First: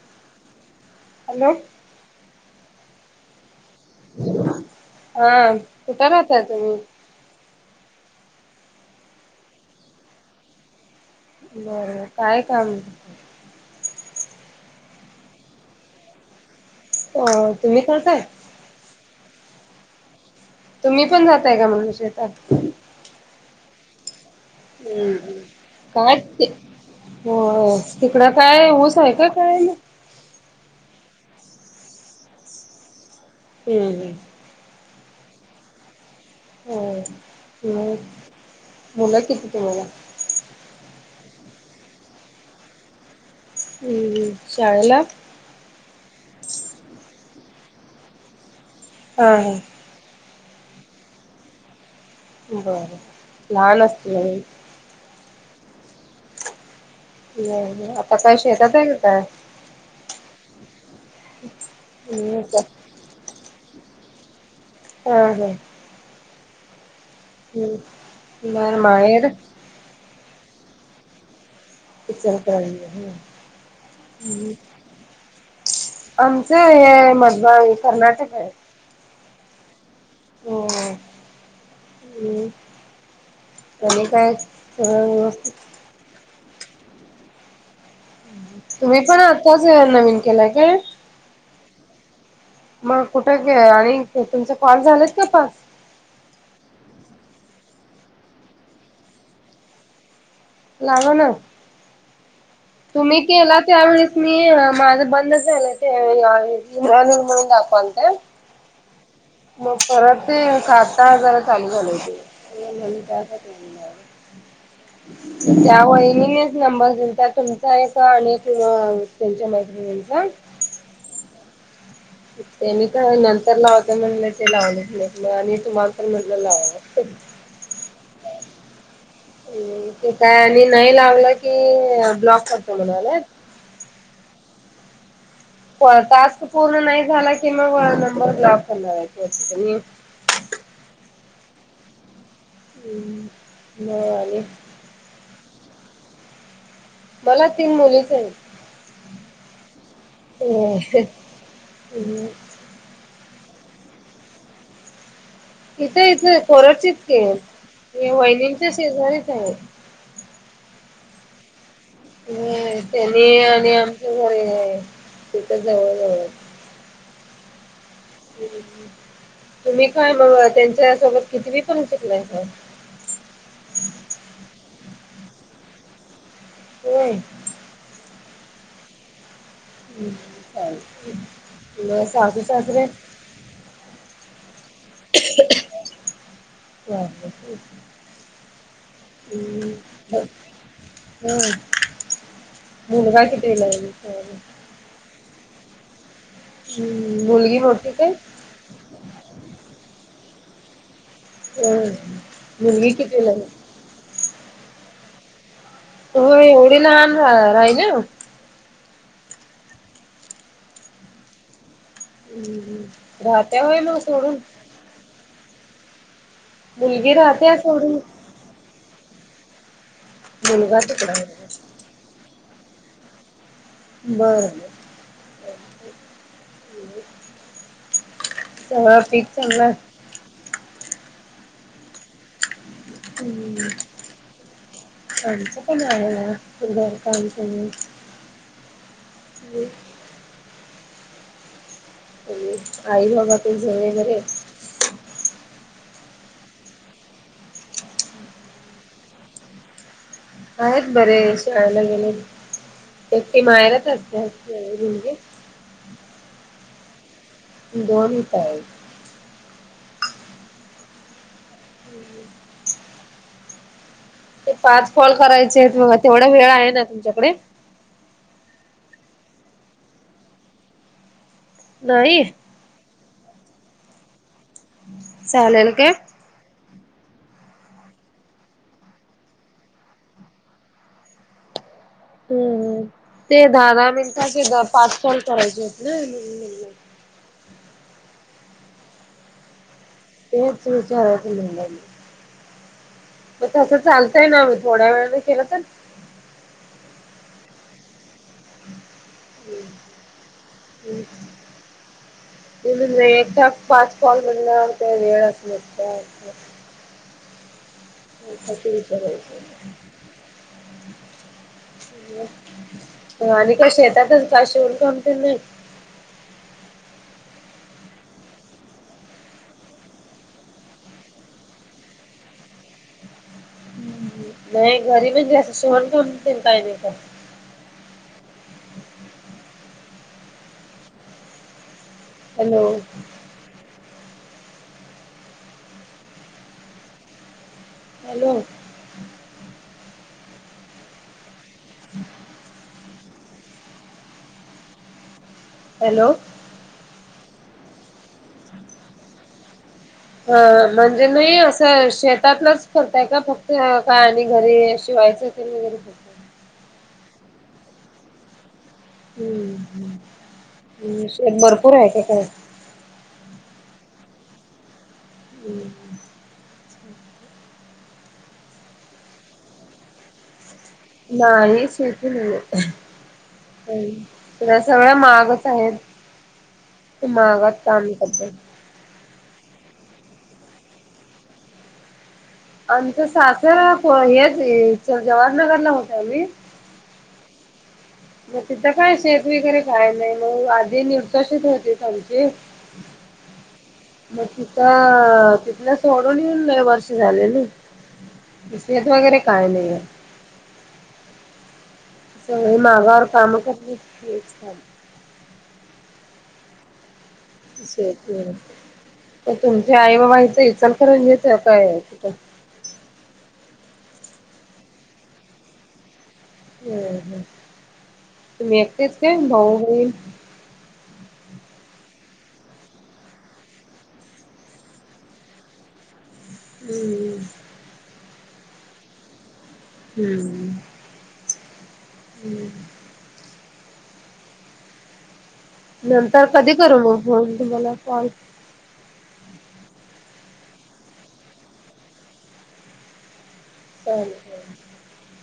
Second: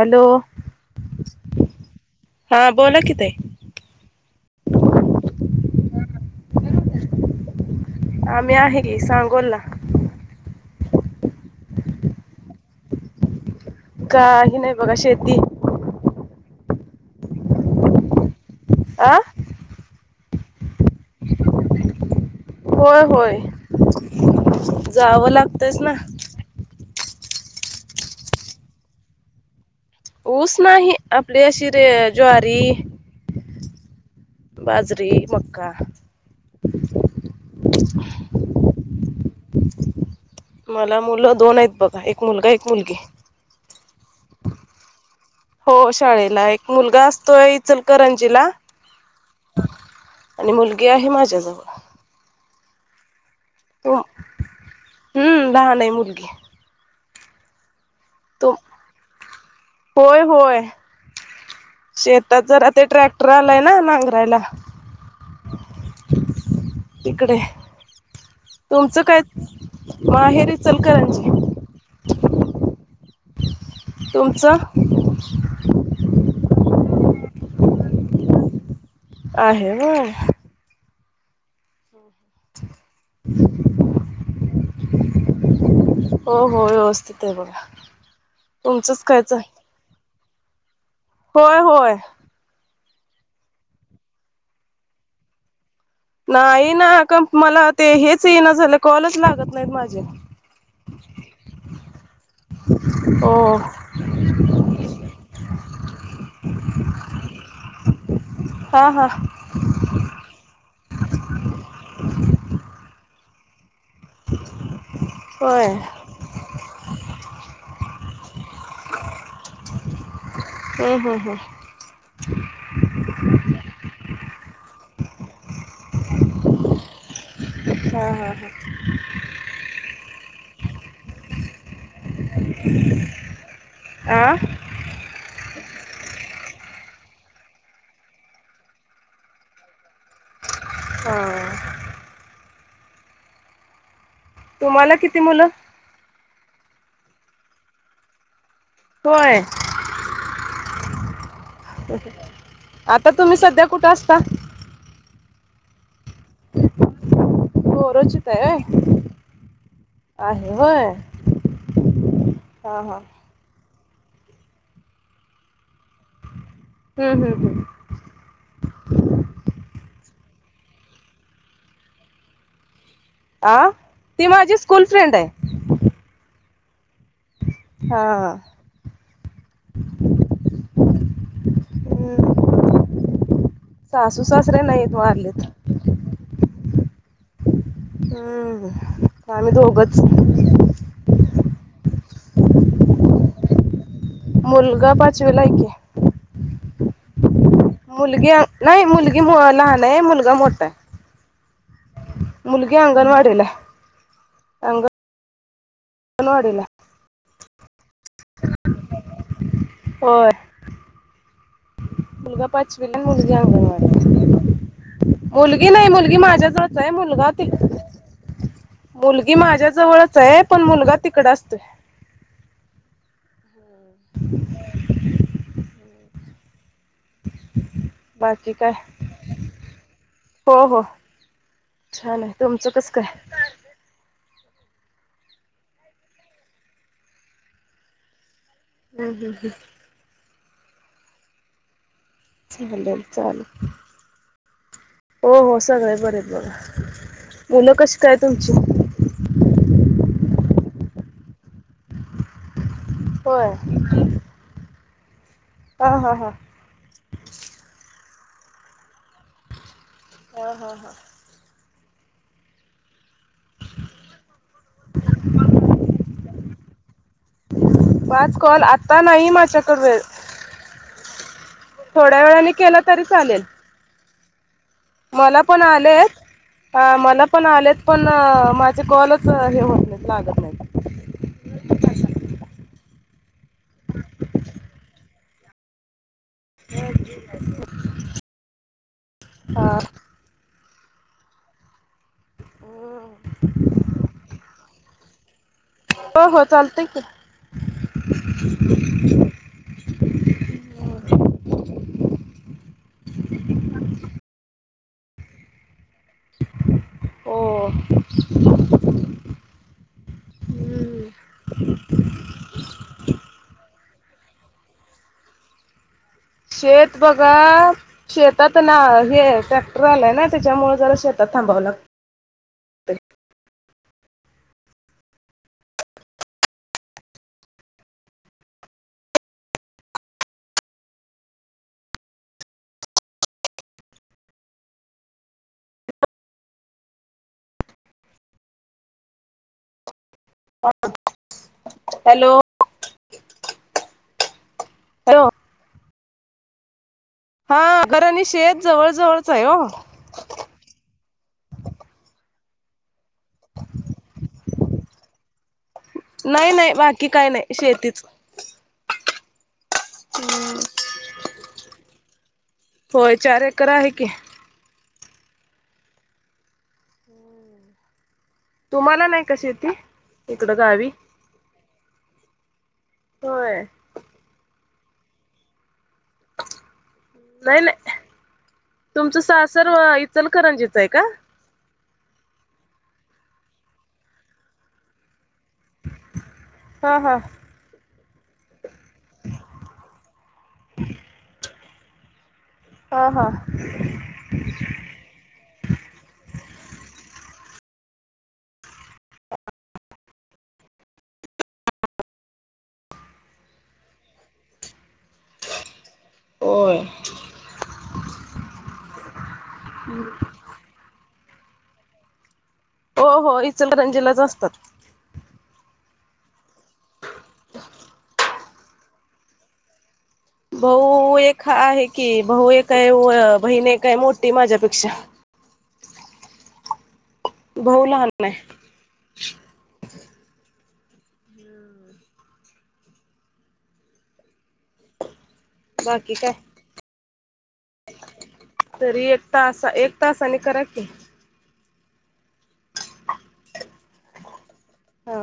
Hello hello. हा. बोला कि ताई. हा. कुठं राहताय तुम्ही? आम्ही आहे की सांगोलला. बर बर काय काम? काही नाही बघा. शेती. अ तुम्ही करताय? आ. तुम्ही पण जाताय का म्हणलं शेेतात? होय होय. हम्म जावावं लागतंयच ना. होय होय. तिकडं काय ऊस आहे का करायला? ऊस नाही. आपली अशी रे ज्वारी, हम्म हम्. बाजरी, मक्का, हम्म. मग मुलं किती तुम्हाला? मला मुलं दोन आहेत बघा. एक मुलगा, एक मुलगी. हम्म हम्. शाळेला? हो शाळेला. एक मुलगा असतोय इचलकरंजीला. हा हा. आणि मुलगी आहे माझ्याजवळ. बरं लहान तू असतील अजुन. हम्म लहान आहे मुलगी. व्हय व्हय. आता काय तू शेतात आहे का काय? होय होय. हम्म शेतात का जरा ते ट्रॅक्टर आलाय ना नांगरायला हा हा. तिकडे. हम्म. तुमचं काय माहेर माहेर इचलकरंजी इचलकरंजी हम्म हम्. तुमचं आमच हे मधबांग कर्नाटक हाय. आहे होय. होय. हम्म आणि काय सगळं व्यवस्थित? हो हो व्यवस्थित आहे बघा. तुम्ही तुमचंच पण कायच आत्ताच नवीन केलाय काय? होय होय. मग कुठं घे आणि तुमचा कॉल झालेत का पाच? नाही ना. कंप मला ते हेच येईना झाले. कॉलच लागत नाहीत माझे. लावा ना. तुम्ही हो केला त्यावेळेस मी माझं बंद झालं ते अनवैलेबल दाखवालत. हा का. हा हा. मग परत ते आता जरा चालू झालय ते. म्हणून मला टास्कच नाही आले. होय त्यामुळे वहिनीनेच नंबर दिलता तुम चा आणि तुम तुमच्या मैत्रिणींचा. हम्म हम्म हम्म. तेनी का नंतर लावतो म्हणलं ते लावलच नाही आणि तुम्हाला पण म्हणलं लावाव. हा हा. ते काय आणि नाही लावला की ब्लॉक करतो म्हणायलेत. आं? टास्क पूर्ण नाही झाला की मग नंबर ब्लॉक करणार आहे. हा. हम्म मग आणि? तुम्हाला किती मुलं? मला तीन मुलीच आहेत. होय. हो. आता तुम्ही सध्या कुठं असता? इथं इथ कोरुचीत की बोरोचित आहे वहिनींच्या होय शेजारीच आहे. आहे होय. होय. हा हा त्यानी आणि आमच घर आहे तिथं जवळ जवळ. हम्म हम्म हम्म. तुम्ही काय मग त्यांच्या सोबत कितवी पर्यंत शिकलाय? आ? ती माझी स्कूल फ्रेंड आहे. होय. हा. [unintelligible] हम्म सासु सासरे? सासू सासरे नाहीत वारलेत. [unintelligible] हम्म. आम्ही दोघंच. होय. मूलगा कितवीला आहे? मुलगा पाचविला आहे की. हम्म मुलगी? मोठी काय? मुलगी नाही मुलगी लहान आहे मुलगा मोठा आहे. होय. मुलगी कितवीला आहे? होय. अंगणवाडीला एवढी लहान रा-राहिल्या? होय. मुलगा हम्म. पाचवीला आहे. मुलगी राहत्या होय मग अंगणवाडीत सोडून? आहे. मुलगी नाही मुलगी माझ्या जवळच आहे. मुलगी मुलगा ती राहत्या सोडून? मुलगी माझ्या जवळच आहे, पण मुलगा तिकडं आहे. तिकड असतोय. बर बर. बाकी काय? पीक चांगलं आहे? हो हो. छान आहे. तुमचं कसं काय? हम्म. आमचं पण आहेत घरकाम [unintelligible] हम् हम् हम् चालेल आई बाबा चालेल तुझ्या [unintelligible] हो हो सगळे बरे हायत बघा. मुलं कशी काय तुमची? आहेत बरी आहेत. शाळेला गेल्यात. एकटी होय माहेरात असते. [unintelligible] हा हां हां. [unintelligible] आहेत. हा हा हा. हुं हुं. [inaudible] ते पाच कॉल करायचेत बघा तेवढा वेळ आहे ना तुमच्याकडे? पाच कॉल आता नाही माझ्याकडं वेळ. नाही थोड्या वेळाने केलं तरी चालेल. मला पण चालेल काय आलेत. हा मला पण आलेत पण अ माझे कॉलच हे होत नाईत लागत नाईत. हम् हम ते दहा दहा मिनिटाचे ग पाच कॉल करायचेत ना म्हणून म्हंटलं. [inaudible] हा. तेच विचारायचं म्हणलं मी. म तसं चालतंय ना म थोड्या वेळाने केलं तर हो हो चालतंय की. [inaudible] [inaudible] मी म्हणलं एकदाच पाच कॉल म्हणलं त वेळच नसतोय. ओ ओ. हं असं विचारयचं. मग आणि काय शेतातच काय शिवण काम तेन नई. शेत बघा. शेतात ना हे ट्रॅक्टर आलाय ना त्याच्यामुळं जरा शेतात थांबावं लाग नाई घरी म्हणजे असं शीवण काम पण काय नाय का? Hello. Hello. Hello. Hello. Hello. हा घर अणी शेत जवळ जवळचाय ओ. हा म्हणजे नई असं शेतातलंच फोडताय काय फक्त काय. आणि घरी शिवायचं ते न वगैरे. नाय नाय बाकी काय नाय शेतीच. हम्म हम्म म शेत भरपूर हाय का काय? होय चार एकर आहे की. हम. ऊम्म. तुम्हाला नाय का शेती इकडं गावी? नाही शेती नईये. होय. -कडे सगळं मागंच आहेत ते मागात नाही नाही काम करत्यात. तुमचं सासर अं इचलकरंजीचंय का? आमचं सासर प हेचे जवाहरनगरला होतं आम्ही. हा हां. म तिथं काय शेत वगैरे काय नाय मंग आधी [unintelligible] होतीत आमची. ह हां म तिथं तिथलं सोडून यीऊन लय वर्ष झाले नई. म शेत वगैरे काय नाईये. सगळी मागावर काम कर [unintelligible] ओय [unintelligible] तर तुमच्या आई बाबा हिचं इचलकरंजीत काय आहे तिथं हो हो इचलकरंजीला असतात. वय म. [unintelligible] तुम्ही एकटेच का भाऊ बहीण? भाऊ एक हा आहे की भाऊ एक आहे वय बहीण एक हाय मोठी माझ्यापेक्षा हम्म. हम्म. भाऊ लहान आहे. हम्म. [unintelligible] बाकी नंतर काय कधी करू मग फोन तुम्हाला कॉल? तरी एक तासा एक तासाने करा की. चालेल होय. हा.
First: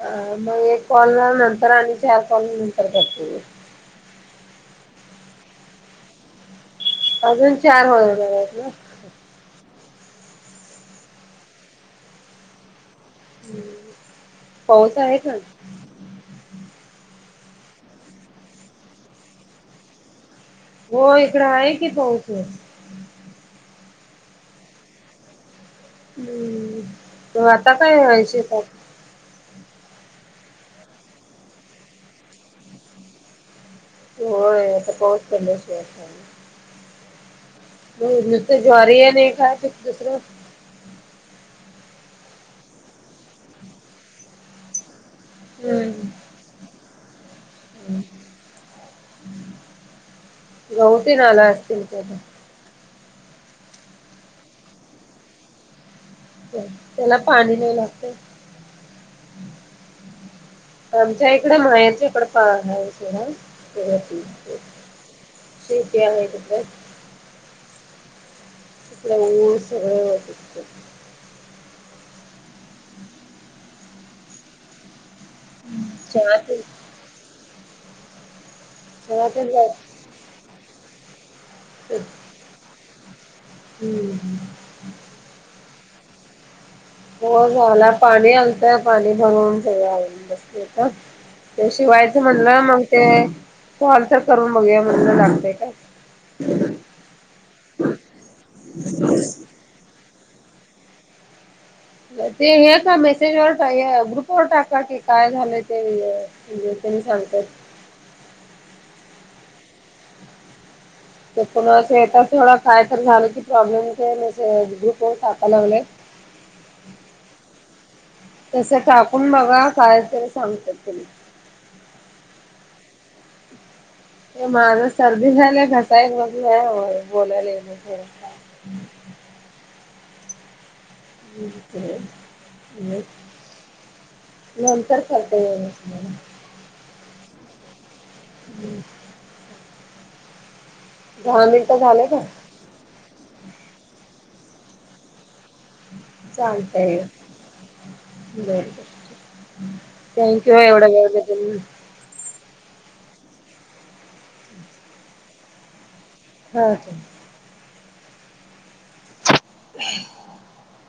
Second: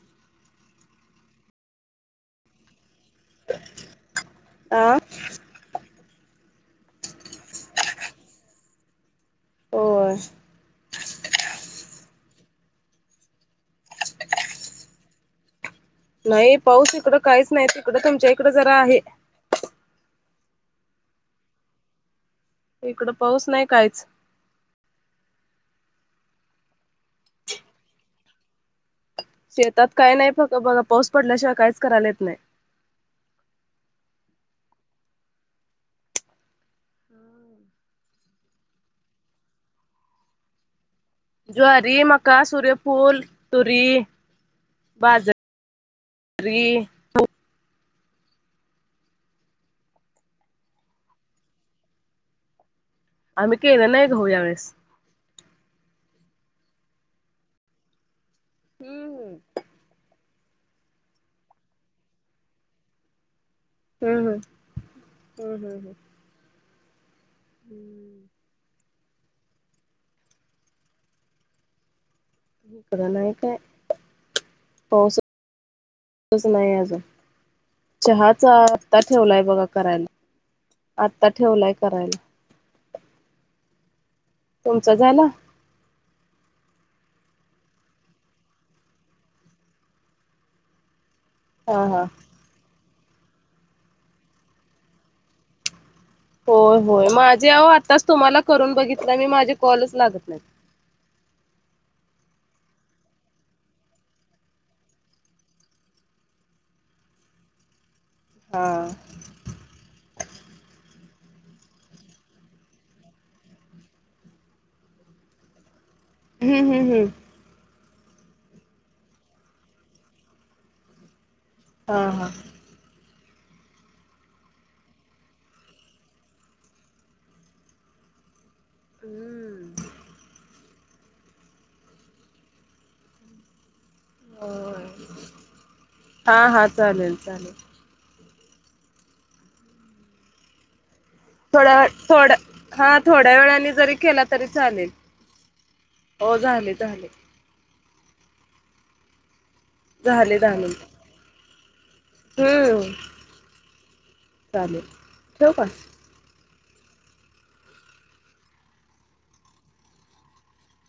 हा मग एक कॉल न नंतर आणि चार कॉल नंतर करते. आं अजून चार [unintelligible] आहेत ना. होय. पाऊस आहे का? नाही पाऊस इकडं काहीच नाही तिकडं तुमच्या इकडं जरा आहे. होय इकडं आहे की पाऊसं. इकडं पाऊस नाही काहीच. हम्म तर आता काय हाय शेतात? शेतात काय नाही फ बघा पाऊस पडल्याशिवाय काहीच करायलाेत नाही. होय आता पाऊस पडल्या शिवाय. [inaudible] हो नुसतं ज्वारी आणि एक हाय तेत दुसरं. ज्वारी, मका, सूर्यफूल तुरी, बाज हम्म. री गौ तेन आला असतील त्या म. आम्ही केळं नाही घेऊ या वेळेस. त्याला पाणी नाही लागते. हम्म हम्म. आमच्या इकडे मायाचा इकडे. [unintelligible] चला ठीक हम्म आहे हम्म हम्म शेत्या वय तिथं. हम्म. तिकडं मंग सगळं. [unintelligible] इकडं नाय काय पाऊसं चहा इथेच तेन नाय आहे अजून चहाचा आ ता ठेवलाय सगळ्यातच बघा करायला आता ठेवलाय जात करायला. हम्म हम्म. तुमचा झालं? हो झाला पाणी आलतय पाणी भरवून सगळं आले बसते आता. ते हा हा. शिवायचं म्हणलं मंग ते कॉल तर करून बघूया म्हणलं लागतय काय. हो होय माझे अहो आत्ताच तुम्हाला करून बघितलं मी माझे कॉलच लागत नाही. ते हे का मेसेज वर टा ग्रुप वर टाका की काय झालं ते. [unintelligible] मी सांगत. हां. [unintelligible] काय तर झालं की प्रॉब्लेम ग्रुप वर टाकाय लागले. हम्म हम् हम्. तस टाकून बघा काय तरी सांगतात तुम्ही. हा हां. ये माझं सर्दी झालं घसा एक बसलाय होय बोलायला येईना झालंय. हमम. म. [inaudible] होय. नंतर करते वेळ भेटल्यावर. हा हा चालेल चालेल. हम्म. थोड्या मिनिटं झाले का थोड्या हा थोड्या वेळानी जरी केला तरी चालेल. हो झाले चालतंय झाले बर बर. झाले थँक्यू दहा हा एवढं मिनट वेळ दिल्याबद्दल. हम्म चालेल ठेवु का. हा. [inaudible]